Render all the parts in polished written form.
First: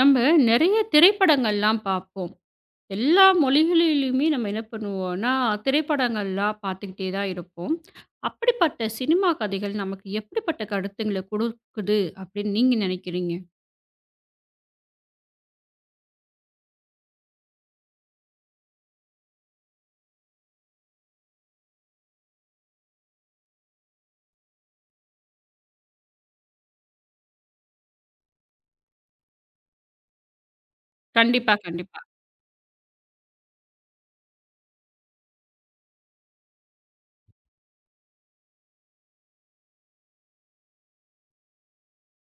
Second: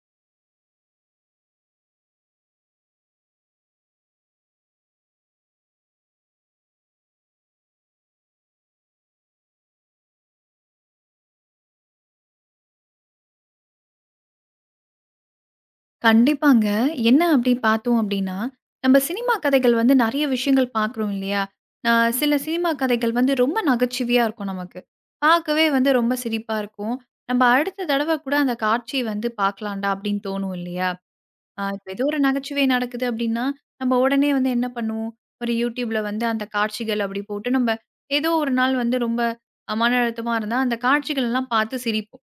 நம்ம நிறைய திரைப்படங்கள்லாம் பார்ப்போம். எல்லா மொழிகளிலுமே நம்ம என்ன பண்ணுவோம்னா, திரைப்படங்கள்லாம் பார்த்துக்கிட்டே தான் இருப்போம். அப்படிப்பட்ட சினிமா கதைகள் நமக்கு எப்படிப்பட்ட கருத்துங்கள குடுக்குது அப்படின்னு நீங்க நினைக்கிறீங்க? கண்டிப்பாங்க. என்ன அப்படி பார்த்தோம் அப்படின்னா, நம்ம சினிமா கதைகள் வந்து நெறைய விஷயங்கள் பார்க்குறோம் இல்லையா? அ சில சினிமா கதைகள் வந்து ரொம்ப நகைச்சுவையா இருக்கும் நமக்கு. பார்க்கவே வந்து ரொம்ப சிரிப்பா இருக்கும். நம்ம அடுத்த தடவ கூட அந்த காட்சி வந்து பார்க்கலாம்டா அப்படின்னு தோணும் இல்லையா? கண்டிப்பா, இப்ப கண்டிப்பா. ஏதோ ஒரு நகைச்சுவை நடக்குது அப்படின்னா, நம்ம உடனே வந்து என்ன பண்ணுவோம்? ஒரு YouTubeல வந்து அந்த காட்சிகள் அப்படி போட்டு நம்ம ஏதோ ஒரு நாள் வந்து ரொம்ப மன அழுத்தமா இருந்தா, அந்த காட்சிகள் எல்லாம் பார்த்து சிரிப்போம்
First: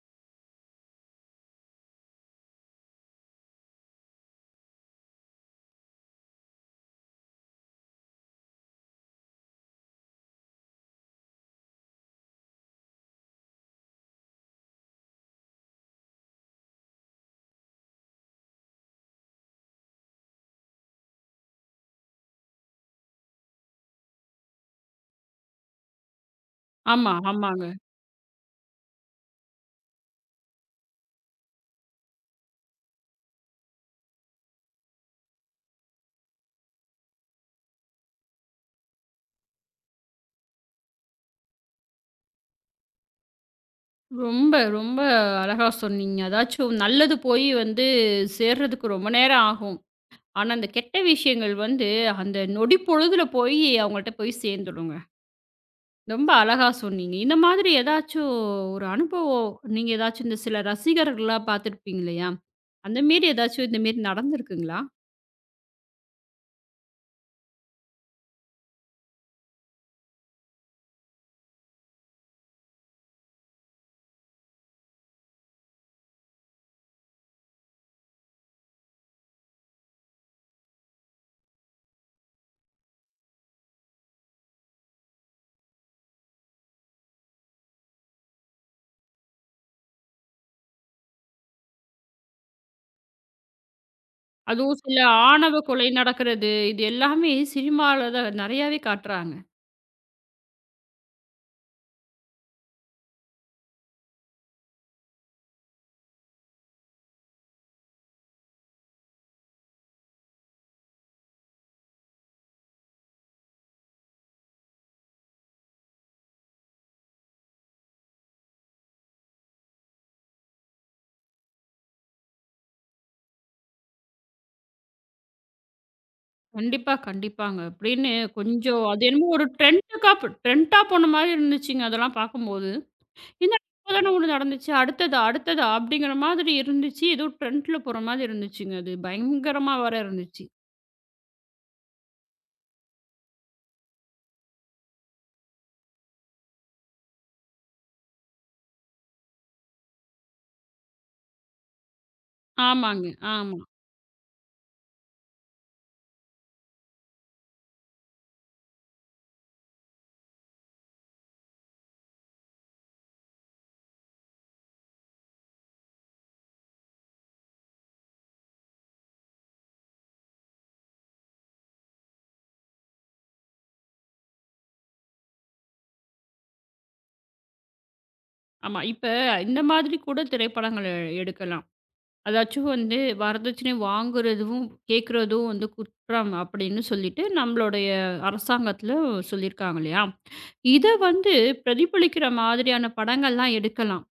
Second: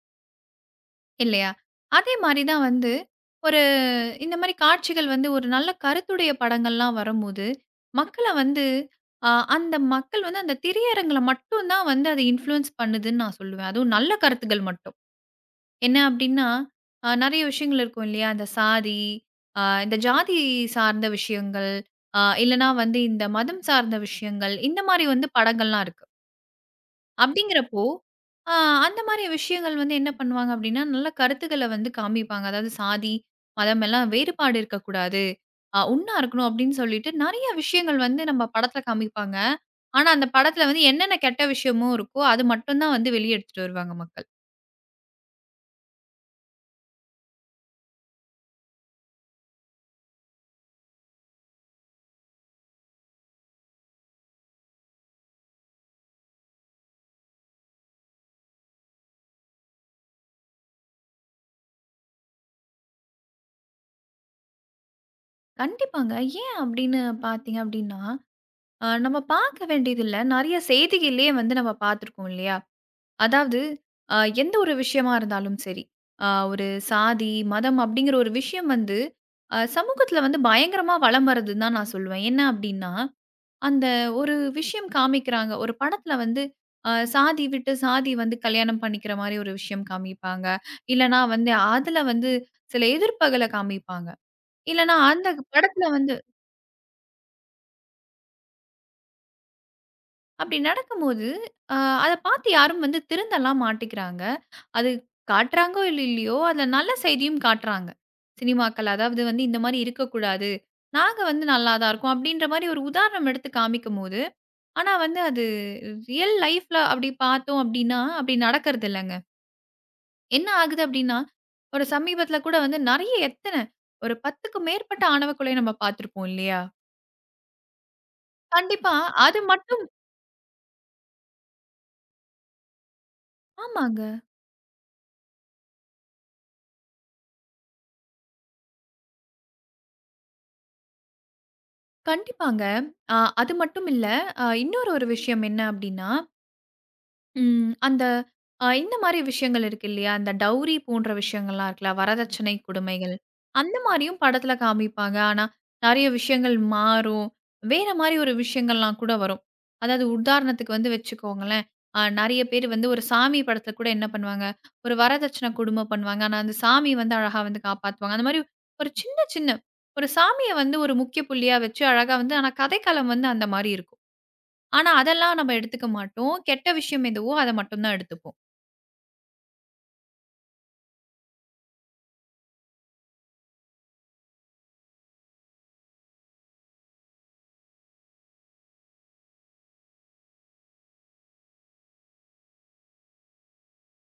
இல்லையா? அதே மாரி தான் வந்து ஒரு இந்த மாரி காட்சிகள் வந்து ஒரு நல்ல கருத்துடைய படங்கள்லாம் வரும்போது, மக்கள வந்து அ அந்த மக்கள் வந்து அந்த திரையரங்குல மட்டும் தான் வந்து அது இன்ஃப்ளூயன்ஸ் பண்ணுதுன்னு நான் சொல்லுவேன். அதுவும் நல்ல கருத்துக்கள் மட்டும். என்ன அப்டின்னா, நெறைய விஷயங்கள் இருக்கும் இல்லையா? அந்த சாதி, இந்த ஜாதி சார்ந்த விஷயங்கள், இல்லன்னா வந்து இந்த மதம் சார்ந்த விஷயங்கள், இந்த மாரி வந்து படங்கள்லாம் இருக்கு. ஆமா, ஆமாங்க. அப்டிங்கிறப்போ ஆ அந்த மாரி விஷயங்கள் வந்து என்ன பண்ணுவாங்க அப்டின்னா, நல்ல கருத்துக்கள வந்து காமிப்பாங்க. அதாவது சாதி, மதம் எல்லாம் வேறுபாடு இருக்கக்கூடாது. ஒண்ணா இருக்கணும் அப்டின்னு சொல்லிட்டு நெறைய விஷயங்கள் வந்து நம்ம படத்துல காமிப்பாங்க. ஆனா, அந்த படத்துல வந்து என்னென்ன கெட்ட விஷயமும் இருக்கோ, அது மட்டும் தான் வந்து வெளிய எடுத்துட்டு வருவாங்க மக்கள். ரொம்ப, ரொம்ப அழகா சொன்னீங்க. அதாச்சும் நல்லது போய் வந்து சேர்றதுக்கு ரொம்ப நேரம் ஆகும். ஆனா, அந்த கெட்ட விஷயங்கள் வந்து அந்த நொடி பொழுதுல போய் அவங்கள்ட்ட போய் சேர்ந்துடுங்க. ரொம்ப அழகா சொன்னீங்க. இந்த மாதிரி ஏதாச்சும் ஒரு அனுபவம் நீங்க ஏதாச்சும் இந்த சில ரசிகர்கள்லாம் பார்த்துருப்பீங்க இல்லையா? அந்த மாரி ஏதாச்சும் இந்த மாரி நடந்திருக்குங்களா? கண்டிப்பாங்க. ஏன் அப்டின்னு பார்த்தீங்க அப்டின்னா, நம்ம பார்க்க வேண்டியதில்ல. நெறைய செய்திகள்லயே வந்து நம்ம பார்த்துருக்கோம் இல்லையா? அதாவது எந்த ஒரு விஷயமா இருந்தாலும் சரி, ஒரு சாதி, மதம் அப்படிங்கிற ஒரு விஷயம் வந்து சமூகத்தில வந்து பயங்கரமா வலம் வருதுன்னு தான் நான் சொல்லுவேன். என்ன அப்படின்னா, அந்த ஒரு விஷயம் காமிக்கிறாங்க. ஒரு படத்தில வந்து சாதி விட்டு சாதி வந்து கல்யாணம் பண்ணிக்கிற மாரி ஒரு விஷயம் காமிப்பாங்க. இல்லன்னா வந்து அதில வந்து சில எதிர்ப்புகள காமிப்பாங்க. அதுவும் இல்லன்னா சில அந்த ஆணவ படத்தில கொலை வந்து நடக்கிறது, இது எல்லாமே சினிமால தான் நெறையாவே காட்டுறாங்க. அப்படி நடக்கும்போது, அ அத பார்த்து யாரும் வந்து திருந்தலாம் மாட்டிக்கிறாங்க. அது காட்டுறாங்கோ இல்ல இல்லையோ, அதுல நல்ல செய்தியும் காட்டுறாங்க. சினிமாக்கள் அதாவது வந்து இந்த மாரி இருக்கக்கூடாது. நாங்க வந்து நல்லா தான் இருக்கோம். அப்படின்ற மாரி ஒரு உதாரணம் எடுத்து காமிக்கும்போது, ஆனா வந்து அது ரியல் லைஃப்ல அப்படி பார்த்தோம் அப்படின்னா, அப்படி நடக்கிறது இல்லங்க. என்ன ஆகுது அப்படின்னா, ஒரு சமீபத்தில கூட வந்து நெறைய ஒரு 10க்கு மேற்பட்ட ஆணவ கொலை நம்ம பார்த்துருப்போம் இல்லையா? கண்டிப்பா, கண்டிப்பாங்க. அப்படின்னு கொஞ்சம் கண்டிப்பா. அது என்னமோ அது ஒரு மட்டும் ட்ரெண்டுக்கா ட்ரெண்டா போன மாரி இருந்துச்சுங்க அதெல்லாம் பார்க்கும்போது. என்ன இப்ப ஆமாங்க. தானே ஒண்ணு நடந்துச்சு, அடுத்ததா, அடுத்ததா அப்படிங்கிற மாதிரி இருந்துச்சு. ஏதோ ட்ரெண்ட்ல போற மாதிரி இருந்துச்சுங்க. அது பயங்கரமா வேற இருந்துச்சு. கண்டிப்பாங்க. அ அது மட்டும் இல்ல. இன்னொரு ஒரு விஷயம் என்ன அப்படின்னா அந்த அ இந்த மாரி விஷயங்கள் இருக்கு இல்லையா? அந்த டவுரி போன்ற விஷயங்கள்லாம் இருக்குல்ல. வரதட்சணை ஆமாங்க, கொடுமைகள். ஆமா. அந்த மாரியும் படத்துல காமிப்பாங்க. ஆனா, நெறைய விஷயங்கள் மாறும். வேற மாரி ஒரு விஷயங்கள்லாம் கூட வரும். அதாவது உதாரணத்துக்கு வந்து வச்சுக்கோங்களேன். நெறைய பேர் வந்து ஒரு சாமி படத்துல கூட என்ன பண்ணுவாங்க, ஒரு வரதட்சணை கொடுமை பண்ணுவாங்க. ஆனா, அந்த சாமி வந்து அழகா வந்து காப்பாத்துவாங்க. அந்த மாரி ஒரு சின்ன சின்ன ஒரு சாமிய வந்து ஒரு முக்கிய புள்ளியா வச்சு அழகா வந்து ஆனா கதைக்களம் வந்து அந்த மாரி இருக்கும். ஆனா, அதெல்லாம் நம்ம எடுத்துக்க மாட்டோம். கெட்ட விஷயம் எதுவோ அத மட்டும் தான் எடுத்துப்போம். ஆமா. இப்ப இந்த மாதிரி கூட திரைப்படங்கள் எடுக்கலாம். அதாச்சும் வந்து வரதட்சணை வாங்குறதும், கேட்கிறதும் வந்து குற்றம் அப்படின்னு சொல்லிட்டு நம்மளுடைய அரசாங்கத்தில சொல்லியிருக்காங்க இல்லையா? இத வந்து பிரதிபலிக்கிற மாதிரியான படங்கள்லாம் எடுக்கலாம்.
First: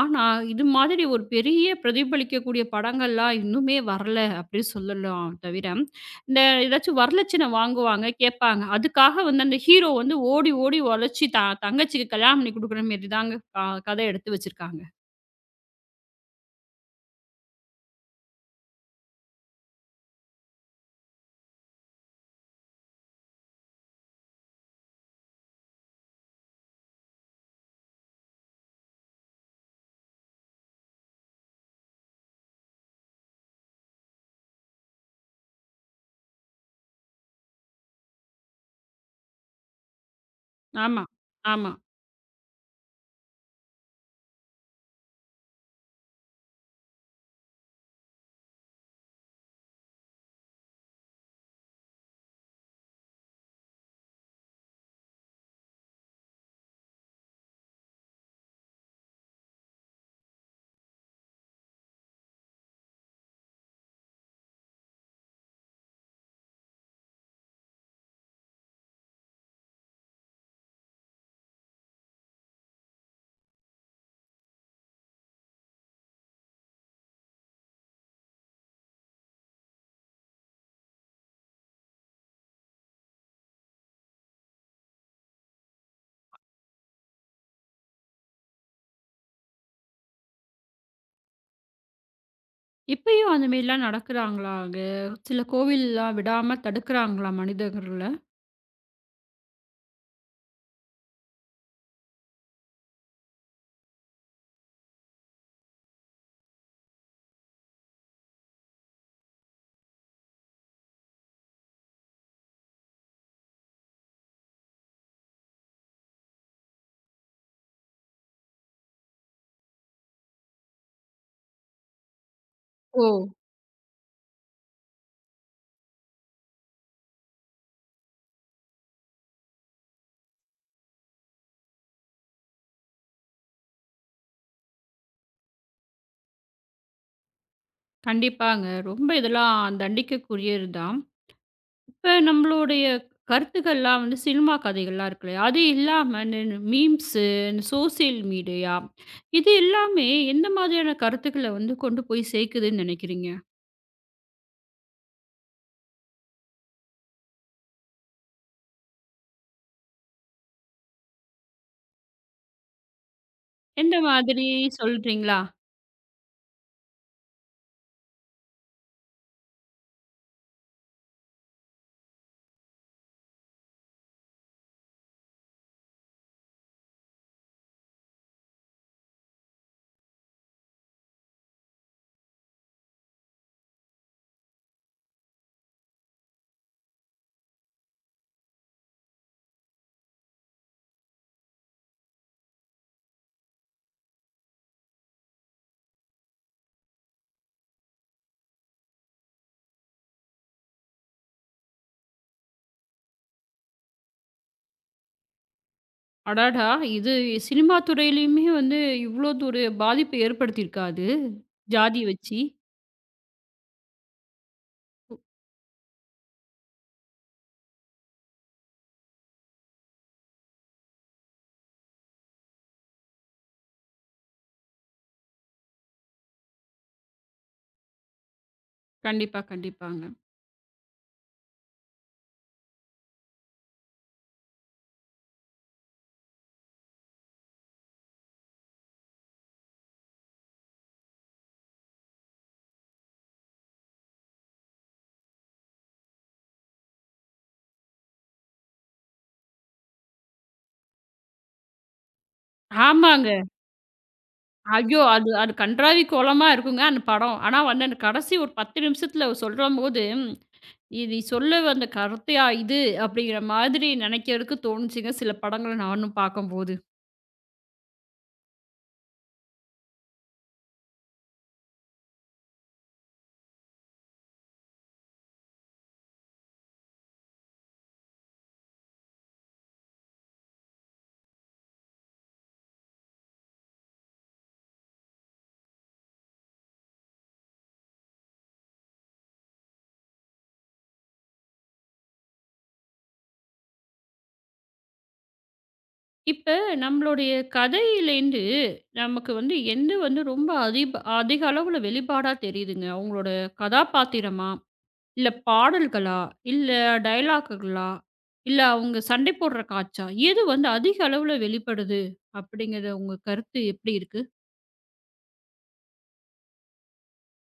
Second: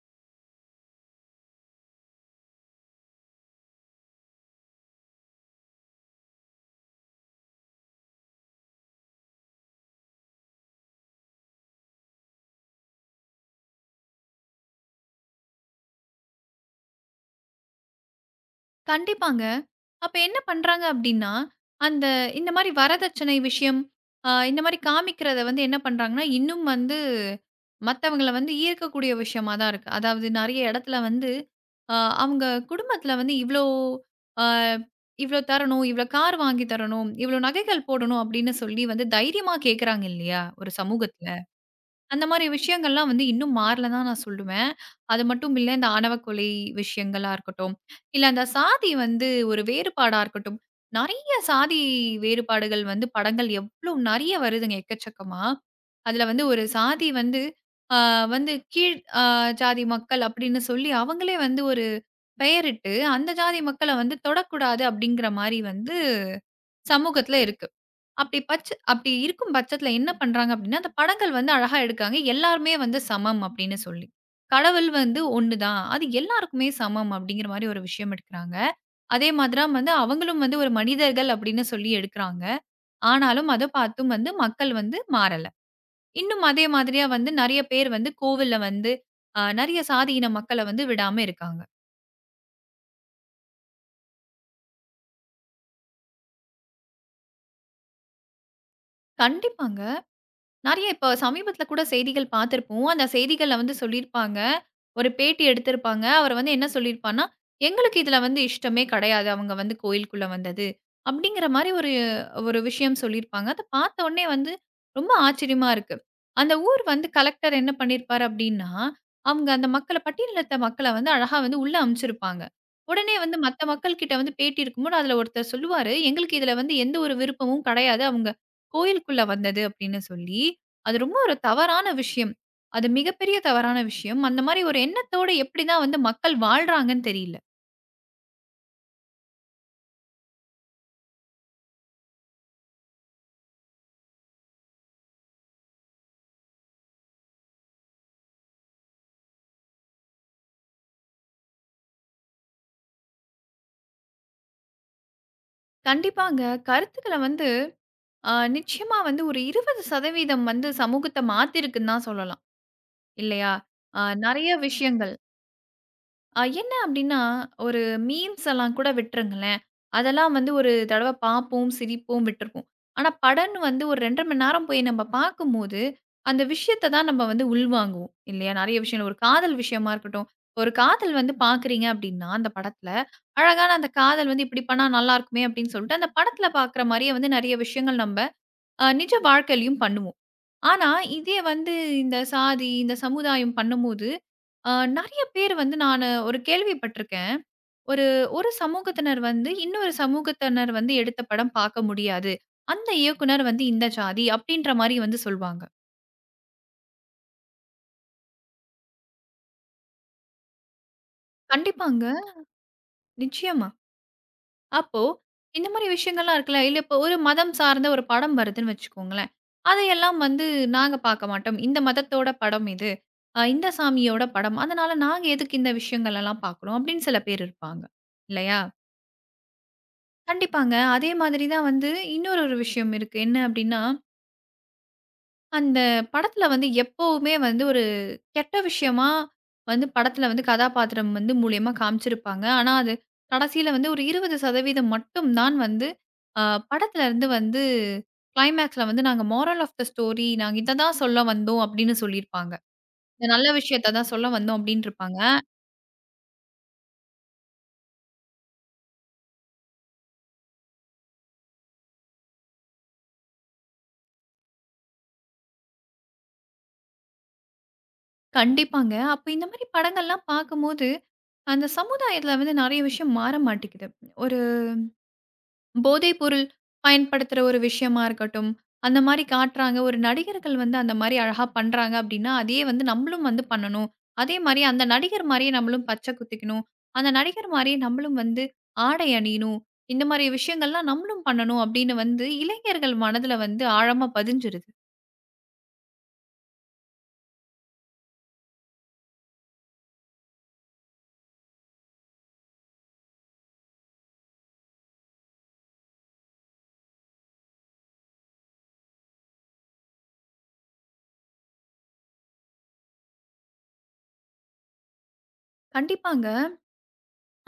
ஆனா, இது மாதிரி ஒரு பெரிய பிரதிபலிக்கக்கூடிய படங்கள்லாம் இன்னுமே வரல அப்படின்னு சொல்லலாம் தவிர, இந்த ஏதாச்சும் வரலட்சணை வாங்குவாங்க, கேட்பாங்க. அதுக்காக வந்து அந்த ஹீரோ வந்து ஓடி ஓடி உழைச்சு தங்கச்சிக்கு கல்யாணம் பண்ணி குடுக்குற மாரி தாங்க கத எடுத்து வச்சிருக்காங்க. கண்டிப்பாங்க. அப்ப என்ன பண்றாங்க அப்டின்னா, அந்த இந்த மாரி வரதட்சணை விஷயம், இந்த மாரி காமிக்கிறத வந்து என்ன பண்றாங்கன்னா, இன்னும் வந்து மத்தவங்கள வந்து ஈர்க்கக்கூடிய விஷயமா தான் இருக்கு. அதாவது நெறைய இடத்துல வந்து, அ அவங்க குடும்பத்துல வந்து அ இவ்ளோ தரணும், இவ்ளோ கார் வாங்கி தரணும், இவ்ளோ நகைகள் போடணும் அப்டின்னு சொல்லி வந்து தைரியமா கேட்கறாங்க இல்லையா? ஒரு ஆமா, சமூகத்துல. ஆமா. அந்த மாரி விஷயங்கள்லாம் வந்து இன்னும் மாறல தான் நான் சொல்லுவேன். அது மட்டும் இல்ல, இந்த ஆணவ கொலை விஷயங்களா இருக்கட்டும், இல்ல அந்த சாதி வந்து ஒரு வேறுபாடா இருக்கட்டும். நெறைய சாதி வேறுபாடுகள் வந்து படங்கள் எவ்ளோ நெறைய வருதுங்க எக்கச்சக்கமா. அதுல வந்து ஒரு சாதி வந்து ஆ வந்து கீழ் ஜாதி மக்கள் அப்படின்னு சொல்லி அவங்களே வந்து ஒரு பெயரிட்டு, அந்த ஜாதி மக்கள வந்து தொடக்கூடாது அப்படிங்கிற மாரி வந்து சமூகத்துல இருக்கு. அப்படி இருக்கும் பட்சத்தில என்ன பண்றாங்க அப்படின்னா, அந்த படங்கள் வந்து அழகா எடுக்காங்க. எல்லாருமே வந்து சமம் அப்படின்னு சொல்லி. கடவுள் வந்து ஒண்ணு தான். அது எல்லாருக்குமே சமம் அப்படிங்கிற மாரி ஒரு விஷயம் எடுக்குறாங்க. அதே மாதிரியா வந்து அவங்களும் வந்து ஒரு மனிதர்கள் அப்படின்னு சொல்லி எடுக்குறாங்க. ஆனாலும் அத பார்த்தும் வந்து மக்கள் வந்து மாறல. இன்னும் அதே மாதிரியா வந்து நெறைய பேர் வந்து கோவில்ல வந்து நெறைய சாதியின மக்கள வந்து விடாம இருக்காங்க. இப்பயும் அந்த மாரிலாம் நடக்குறாங்களா? அங்க சில கோவில்லாம் விடாம தடுக்குறாங்களா மனிதர்கள? கண்டிப்பாங்க. நெறைய இப்ப சமீபத்தில கூட செய்திகள் பார்த்திருப்போம். அந்த செய்திகள்ல வந்து சொல்லியிருப்பாங்க. ஒரு பேட்டி எடுத்திருப்பாங்க. அவரு வந்து என்ன சொல்லியிருப்பார்ன்னா, "எங்களுக்கு இதுல வந்து இஷ்டமே கிடையாது. அவங்க வந்து கோயிலுக்குள்ள வந்தது." அப்படிங்கிற மாரி ஒரு ஒரு விஷயம் சொல்லியிருப்பாங்க. அத பார்த்த உடனே வந்து ரொம்ப ஆச்சரியமா இருக்கு. அந்த ஊர் வந்து கலெக்டர் என்ன பண்ணியிருப்பாரு அப்படின்னா, அவங்க அந்த மக்கள பட்டியலினத்த மக்கள வந்து அழகா வந்து உள்ள அனுப்பிச்சிருப்பாங்க. ஓ! உடனே வந்து மத்த மக்கள் கிட்ட வந்து பேட்டி இருக்கும்போது அதுல ஒருத்தர் சொல்லுவாரு, "எங்களுக்கு இதுல வந்து எந்த ஒரு விருப்பமும் கிடையாது. அவங்க கோயிலுக்குள்ள வந்தது" அப்படின்னு சொல்லி. அது ரொம்ப ஒரு தவறான விஷயம். அது மிகப்பெரிய தவறான விஷயம். அந்த மாரி ஒரு எண்ணத்தோட எப்படி தான் வந்து மக்கள் வாழ்றாங்கன்னு தெரியல. கண்டிப்பாங்க. ரொம்ப இதெல்லாம் தண்டிக்கக்கூடியது தான். இப்ப நம்மளுடைய கருத்துக்கள்லாம் வந்து சினிமா கதைகள்லாம் இருக்கு இல்லையா? அது இல்லாம இந்த மீம்ஸு, இந்த சோசியல் மீடியா இது எல்லாமே எந்த மாதிரியான கருத்துக்கள வந்து கொண்டு போய் சேர்க்குதுன்னு நினைக்கிறீங்க? கண்டிப்பாங்க. கருத்துக்கள வந்து நிச்சயமா வந்து ஒரு 20% வந்து சமூகத்த மாத்திருக்குன்னு தான் சொல்லலாம். இல்லையா? எந்த மாதிரி நெறைய விஷயங்கள். சொல்றீங்களா? என்ன அப்டின்னா, ஒரு மீம்ஸ் எல்லாம் கூட விட்டுருங்களேன். அதெல்லாம் வந்து ஒரு தடவ பார்ப்போம், சிரிப்போம், விட்டுருப்போம். ஆனா, படம்னு வந்து ஒரு 2 1/2 மணி நேரம் போய் நம்ம பார்க்கும்போது, அந்த விஷயத்த தான் நம்ம வந்து உள்வாங்குவோம். இல்லையா? நெறைய விஷயங்கள் ஒரு காதல் விஷயமா இருக்கட்டும். ஒரு காதல் வந்து பார்க்குறீங்க அப்டின்னா, அந்த படத்துல அழகான அந்த காதல் வந்து இப்டி பண்ணா நல்லாருக்குமே அப்டின்னு சொல்லிட்டு, அந்த படத்துல பார்க்குற மாரியே வந்து நெறைய விஷயங்கள் நம்ப நிஜ வாழ்க்கையிலயும் பண்ணுவோம். ஆனா, இதே வந்து இந்த சாதி, இந்த சமுதாயம் பண்ணும்போது ஆ நெறைய பேர் வந்து நானு ஒரு கேள்விப்பட்டிருக்கேன். ஒரு ஒரு சமூகத்தினர் வந்து, இன்னொரு சமூகத்தினர் வந்து எடுத்த படம் பார்க்க முடியாது. அந்த இயக்குனர் வந்து இந்த ஜாதி அப்டின்ற மாரி வந்து சொல்வாங்க. அடடா! இது சினிமா துறையிலயுமே வந்து இவ்ளோ ஒரு பாதிப்பு ஏற்படுத்தியிருக்கா அது? ஜாதி கண்டிப்பாங்க. வச்சு. நிச்சயமா. அப்போ இந்த மாரி விஷயங்கள்லாம் இருக்குல்ல. இல்ல இப்போ ஒரு மதம் சார்ந்த ஒரு படம் வருதுன்னு வச்சுக்கோங்களேன். அதையெல்லாம் வந்து நாங்க பார்க்க மாட்டோம். இந்த மதத்தோட படம் இது. இந்த சாமியோட படம். அதனால நாங்க எதுக்கு இந்த விஷயங்கள் எல்லாம் பார்க்கணும்? அப்டின்னு சில பேர் இருப்பாங்க. இல்லையா? கண்டிப்பா, கண்டிப்பாங்க. கண்டிப்பாங்க. அதே மாதிரி தான் வந்து இன்னொரு ஒரு விஷயம் இருக்கு. என்ன அப்டின்னா, அந்த படத்துல வந்து எப்பவுமே வந்து ஒரு கெட்ட விஷயமா வந்து படத்துல வந்து கதாபாத்திரம் வந்து மூலியமா காமிச்சிருப்பாங்க. ஆனா, அது கடைசியில வந்து ஒரு 20% மட்டும் தான் வந்து அ படத்துலருந்து வந்து கிளைமேக்ஸ்ல வந்து நாங்க மோரல் ஆஃப் த ஸ்டோரி நாங்க இத தான் சொல்ல வந்தோம் அப்டின்னு சொல்லியிருப்பாங்க. இந்த ஆமாங்க. நல்ல விஷயத்த தான் சொல்ல வந்தோம் ஐயோ! அப்டின்ருப்பாங்க. அது அது கண்றாவி கோலமா இருக்குங்க அந்த படம். ஆனா வந்து அந்த கடைசி ஒரு 10 நிமிஷத்துல சொல்லும்போது இது சொல்ல வந்த கருத்தையா இது? அப்படிங்கிற மாதிரி நெனைக்கிறதுக்கு தோணுச்சுங்க சில படங்கள நானும் பார்க்கும்போது. கண்டிப்பாங்க. அப்ப இந்த மாரி படங்கள்லாம் பார்க்கும்போது, அந்த சமுதாயத்துல வந்து நெறைய விஷயம் மாற மாட்டேங்குது. ஒரு போதைப்பொருள் பயன்படுத்துற ஒரு விஷயமா இருக்கட்டும், அந்த மாரி காட்டுறாங்க. ஒரு நடிகர்கள் வந்து அந்த மாரி அழகா பண்றாங்க அப்டின்னா, அதையே வந்து நம்மளும் வந்து பண்ணணும். அதே மாரி அந்த நடிகர் மாரியே நம்மளும் பச்சை குத்திக்கணும். அந்த நடிகர் மாரியே நம்மளும் வந்து ஆடை அணியணும். இந்த மாரி விஷயங்கள்லாம் நம்மளும் பண்ணணும் அப்டின்னு வந்து இளைஞர்கள் மனதுல வந்து ஆழமா பதிஞ்சிருது. இப்ப நம்மளுடைய கதையிலேருந்து நமக்கு வந்து எந்த வந்து ரொம்ப அதிக அளவுல வெளிப்பாடா தெரியுதுங்க? அவங்களோட கதாபாத்திரமா? இல்ல பாடல்களா? இல்ல டயலாக்குகளா? இல்ல அவங்க சண்டை போடுற காட்சா? எது வந்து அதிக அளவுல வெளிப்படுது? அப்படிங்கிறது உங்க கருத்து எப்படி இருக்கு? கண்டிப்பாங்க.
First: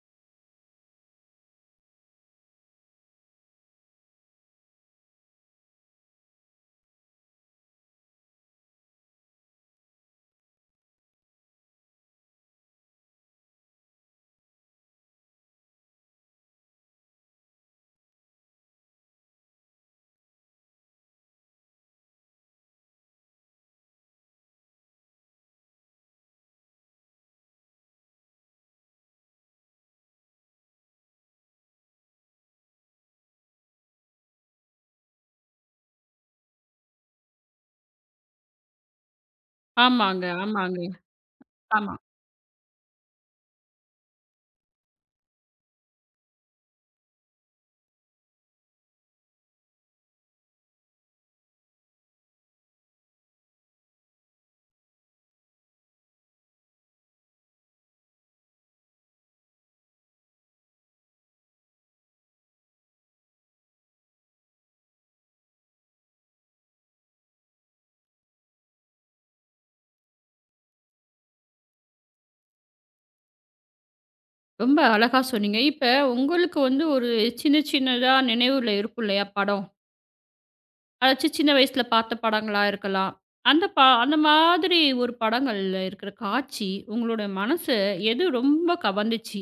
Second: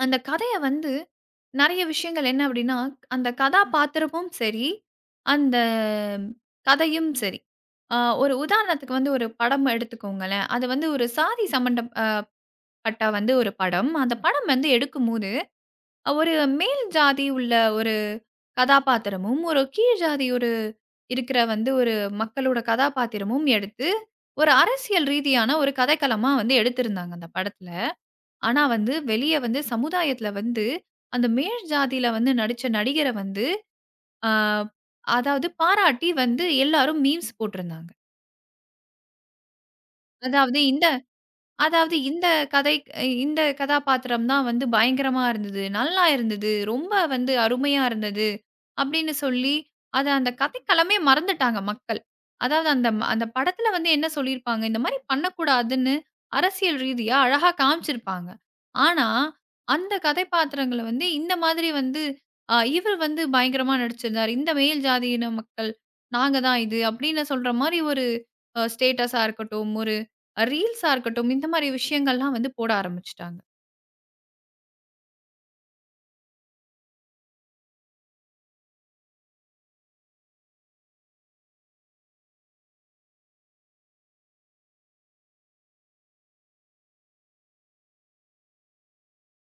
அந்த கதைய வந்து நெறைய விஷயங்கள் என்ன அப்டின்னா, அந்த கதாபாத்திரமும் சரி, அந்த கதையும் சரி. அ ஒரு உதாரணத்துக்கு வந்து ஒரு படம் எடுத்துக்கோங்களேன். அது வந்து ஒரு சாதி சம்மந்தம் பட்ட வந்து ஒரு படம். அந்த படம் வந்து எடுக்கும்போது, ஒரு மேல் ஜாதி உள்ள ஒரு கதாபாத்திரமும், ஒரு கீழ் ஜாதி ஒரு இருக்கிற வந்து ஒரு மக்களோட கதாபாத்திரமும் எடுத்து, ஒரு அரசியல் ரீதியான ஒரு கதைக்களமா வந்து எடுத்திருந்தாங்க அந்த படத்துல. ஆனா வந்து வெளிய வந்து சமுதாயத்துல வந்து, அந்த மேல் ஜாதியில வந்து நடிச்ச நடிகர வந்து ஆ அதாவது பாராட்டி வந்து எல்லாரும் மீம்ஸ் போட்டிருந்தாங்க. ஆமாங்க, அதாவது இந்த ஆமாங்க. ஆமா. அதாவது இந்த கதை இந்த கதாபாத்திரம் தான் வந்து பயங்கரமா இருந்தது. நல்லா இருந்தது. ரொம்ப வந்து அருமையா இருந்தது. அப்படின்னு சொல்லி, அத அந்த கதைக்களமே மறந்துட்டாங்க மக்கள். அதாவது அந்த ம- அந்த படத்துல வந்து என்ன சொல்லியிருப்பாங்க, இந்த மாரி பண்ணக்கூடாதுன்னு அரசியல் ரீதியா அழகா காமிச்சிருப்பாங்க. ஆனா, அந்த கதைப்பாத்திரங்கள வந்து இந்த மாதிரி வந்து இவர் வந்து பயங்கரமா நடிச்சிருந்தாரு. இந்த மேல் ஜாதியின மக்கள் நாங்க தான் இது அப்படின்னு சொல்ற மாரி ஒரு ஸ்டேட்டஸா இருக்கட்டும், ரீல்ஸா இருக்கட்டும், இந்த மாரி விஷயங்கள்லாம் வந்து போட ஆரம்பிச்சுட்டாங்க. ரொம்ப அழகா சொன்னீங்க. இப்ப உங்களுக்கு வந்து ஒரு சின்ன சின்னதா நினைவுல இருக்கும் இல்லையா படம்? அதாச்சும் சின்ன வயசுல பார்த்த படங்களா இருக்கலாம். அந்த அந்த மாதிரி ஒரு படங்கள்ல இருக்கிற காட்சி, உங்களோட மனச எது ரொம்ப கவர்ந்துச்சு?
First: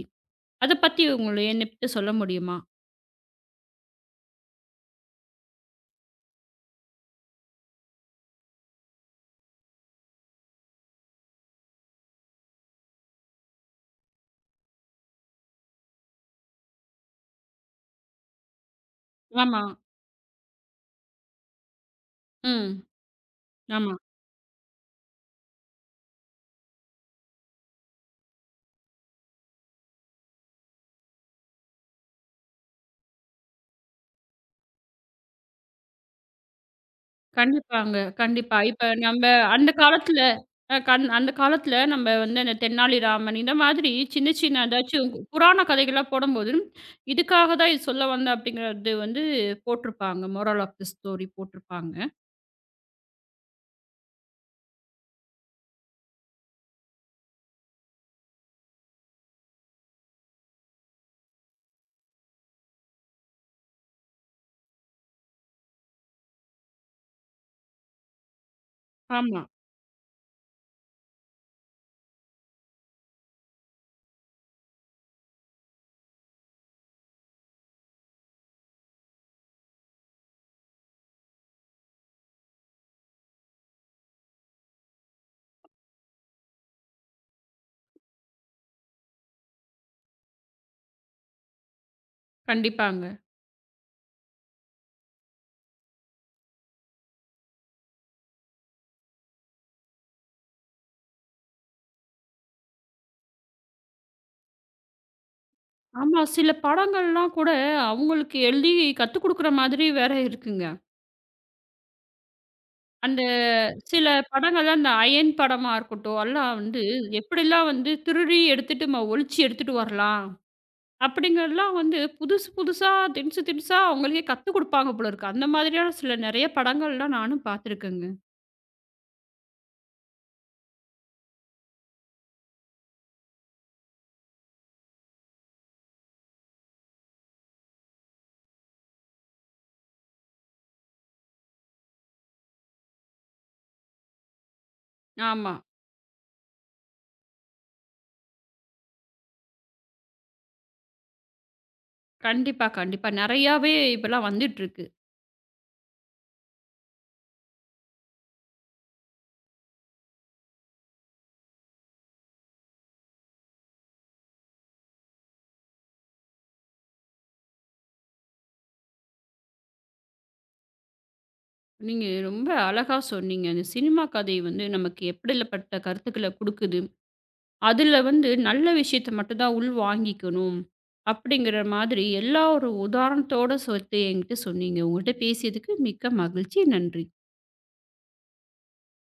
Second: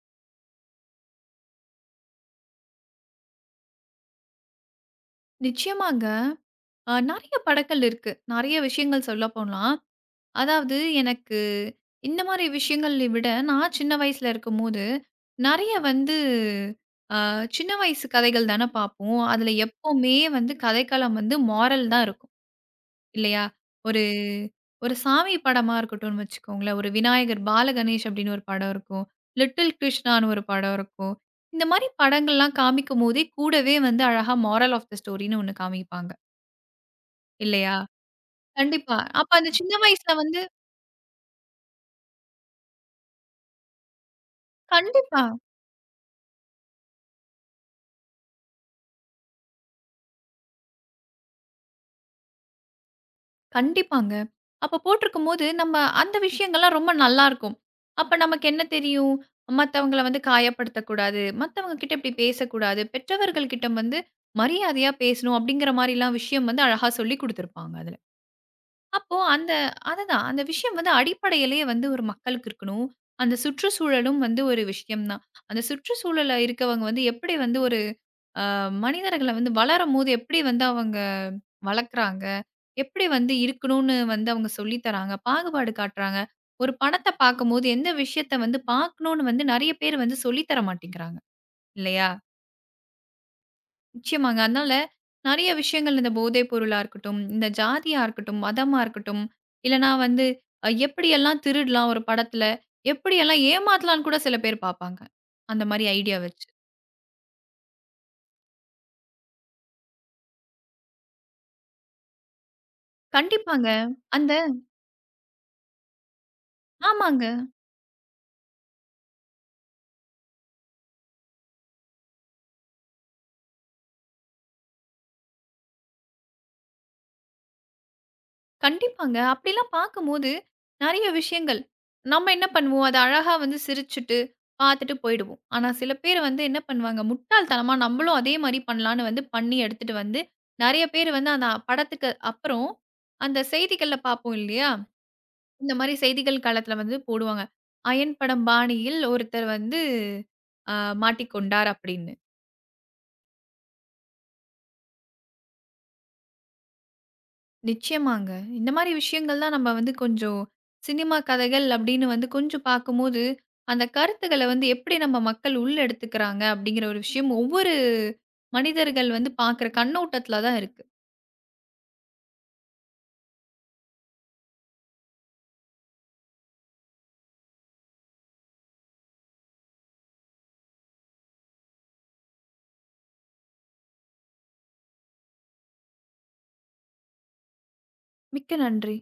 அத பத்தி உங்கள என்கிட்ட சொல்ல முடியுமா? நிச்சயமாங்க. நெறைய படங்கள் இருக்கு. நெறைய விஷயங்கள் சொல்லப்போனா, அதாவது எனக்கு இந்த மாரி விஷயங்கள விட, நான் சின்ன வயசுல இருக்கும்போது, நெறைய வந்து சின்ன வயசு கதைகள் தானே பார்ப்போம். அதுல ஆமா. எப்பவுமே வந்து கதைக்களம் வந்து மோரல் தான் இருக்கும். ம். இல்லையா? ஆமா. ஒரு ஒரு சாமி படமா இருக்கட்டும்னு வச்சுக்கோங்களேன். ஒரு விநாயகர் பாலகணேஷ் அப்படின்னு ஒரு படம் இருக்கும். லிட்டில் கிருஷ்ணான்னு ஒரு படம் இருக்கும். இந்த மாரி படங்கள்லாம் காமிக்கும்போதே, கூடவே வந்து அழகா மோரல் ஆஃப் த ஸ்டோரின்னு ஒண்ணு காமிப்பாங்க. இல்லையா? கண்டிப்பாங்க. கண்டிப்பா. இப்ப கண்டிப்பா. நம்ப அப்ப அந்த அந்த சின்ன வயசுல காலத்துல வந்து அந்த காலத்துல நம்ப வந்து அந்த தென்னாலிராமன் இந்த மாதிரி சின்ன சின்ன ஏதாச்சும் கண்டிப்பா. புராண கதைகளா போடும்போது, இதுக்காக தான் இது சொல்ல வந்தேன் அப்படிங்கிறது வந்து போட்டிருப்பாங்க. மோரல் ஆஃப் தி ஸ்டோரி போட்டிருப்பாங்க. கண்டிப்பாங்க. அப்ப போட்டிருக்கும்போது, நம்ம அந்த விஷயங்கள்லாம் ரொம்ப நல்லாருக்கும். அப்ப நமக்கு என்ன தெரியும்? மத்தவங்கள வந்து காயப்படுத்தக்கூடாது. மத்தவங்க கிட்ட இப்டி பேசக்கூடாது. பெற்றவர்கள் கிட்ட வந்து மரியாதையா பேசணும் அப்டிங்கிற மாரிலாம் விஷயம் வந்து அழகா சொல்லிக் குடுத்திருப்பாங்க அதுல. அப்போ ஆமா. அந்த அதுதான் அந்த விஷயம் வந்து அடிப்படையிலேயே வந்து ஒரு மக்களுக்கு இருக்கணும். அந்த சுற்றுச்சூழலும் வந்து ஒரு விஷயம் தான். அந்த சுற்றுச்சூழல்ல இருக்கவங்க வந்து எப்படி வந்து ஒரு அ மனிதர்கள வந்து வளரும்போது எப்படி வந்து அவங்க வளர்க்குறாங்க? எப்படி வந்து இருக்கணும்னு வந்து அவங்க சொல்லி தராங்க? பாகுபாடு காட்டுறாங்க. ஒரு படத்த பார்க்கும்போது எந்த விஷயத்த வந்து பார்க்கணும்னு வந்து நெறைய பேர் வந்து சொல்லி தர மாட்டேங்கிறாங்க. இல்லையா? கண்டிப்பாங்க. நிச்சயமாங்க. அதனால நெறைய விஷயங்கள் இந்த போதைப் பொருளா இருக்கட்டும், இந்த ஜாதியா இருக்கட்டும், மதமா இருக்கட்டும், இல்லனா வந்து எப்படியெல்லாம் திருடலாம் ஒரு படத்துல? எப்படியெல்லாம் ஏமாத்தலாம்ன்னு கூட சில பேர் பார்ப்பாங்க. அந்த மாரி ஐடியா ஆமா. வச்சு. சில படங்கள்லாம் கூட அவங்களுக்கு எழுதி கத்துக் குடுக்குற மாதிரி வேற இருக்குங்க. அந்த கண்டிப்பாங்க. சில அந்த படங்கள்லாம் அந்த அயன் படமா இருக்கட்டும், எல்லாம் வந்து ஆமாங்க. எப்படிலாம் வந்து திருடி எடுத்துட்டு ஒளிச்சு எடுத்துட்டு வரலாம். அப்படிங்கிறதெல்லாம் வந்து புதுசு புதுசா, திணிச்சு திணிச்சா அவங்களுக்கே கத்துக் குடுப்பாங்க போல இருக்கு. அந்த மாதிரியான சில நெறைய படங்கள்லாம் நானும் பார்த்துருக்கேங்க. கண்டிப்பாங்க. அப்படிலாம் பார்க்கும்போது நெறைய விஷயங்கள். நம்ம என்ன பண்ணுவோம், அத அழகா வந்து சிரிச்சுட்டு, பார்த்துட்டு போயிடுவோம். ஆனா சில பேர் வந்து என்ன பண்ணுவாங்க, முட்டாள்தனமா நம்மளும் அதே மாரி பண்ணலான்னு வந்து பண்ணி எடுத்துட்டு வந்து, நெறைய பேர் வந்து அந்த படத்துக்கு அப்புறம், அந்த செய்திகள்ல பார்ப்போம் இல்லையா? ஆமா. இந்த மாரி செய்திகள் காலத்தில வந்து போடுவாங்க. "அயன் படம் பாணியில் ஒருத்தர் வந்து அ மாட்டிக்கொண்டார்" அப்படின்னு. கண்டிப்பா, கண்டிப்பா. நெறையாவே இப்பலாம் வந்துட்டுருக்கு. நிச்சயமாங்க. இந்த மாரி விஷயங்கள்லாம் நம்ம வந்து கொஞ்சம் சினிமா கதைகள் அப்படின்னு வந்து கொஞ்சம் பார்க்கும்போது, அந்த கருத்துக்கள வந்து எப்படி நம்ம மக்கள் உள்ள எடுத்துக்கிறாங்க அப்படிங்கிற ஒரு விஷயம் ஒவ்வொரு மனிதர்கள் வந்து பார்க்குற கண்ணோட்டத்துல தான் இருக்கு. நீங்க ரொம்ப அழகா சொன்னீங்க. அந்த சினிமா கதை வந்து நமக்கு எப்படிலப்பட்ட கருத்துக்கள குடுக்குது, அதுல வந்து நல்ல விஷயத்த மட்டும் தான் உள்வாங்கிக்கணும், அப்படிங்கிற மாதிரி எல்லா ஒரு உதாரணத்தோட சேர்த்து என்கிட்ட சொன்னீங்க. உங்கள்ட்ட பேசியதுக்கு மிக்க மகிழ்ச்சி. நன்றி. மிக்க நன்றி.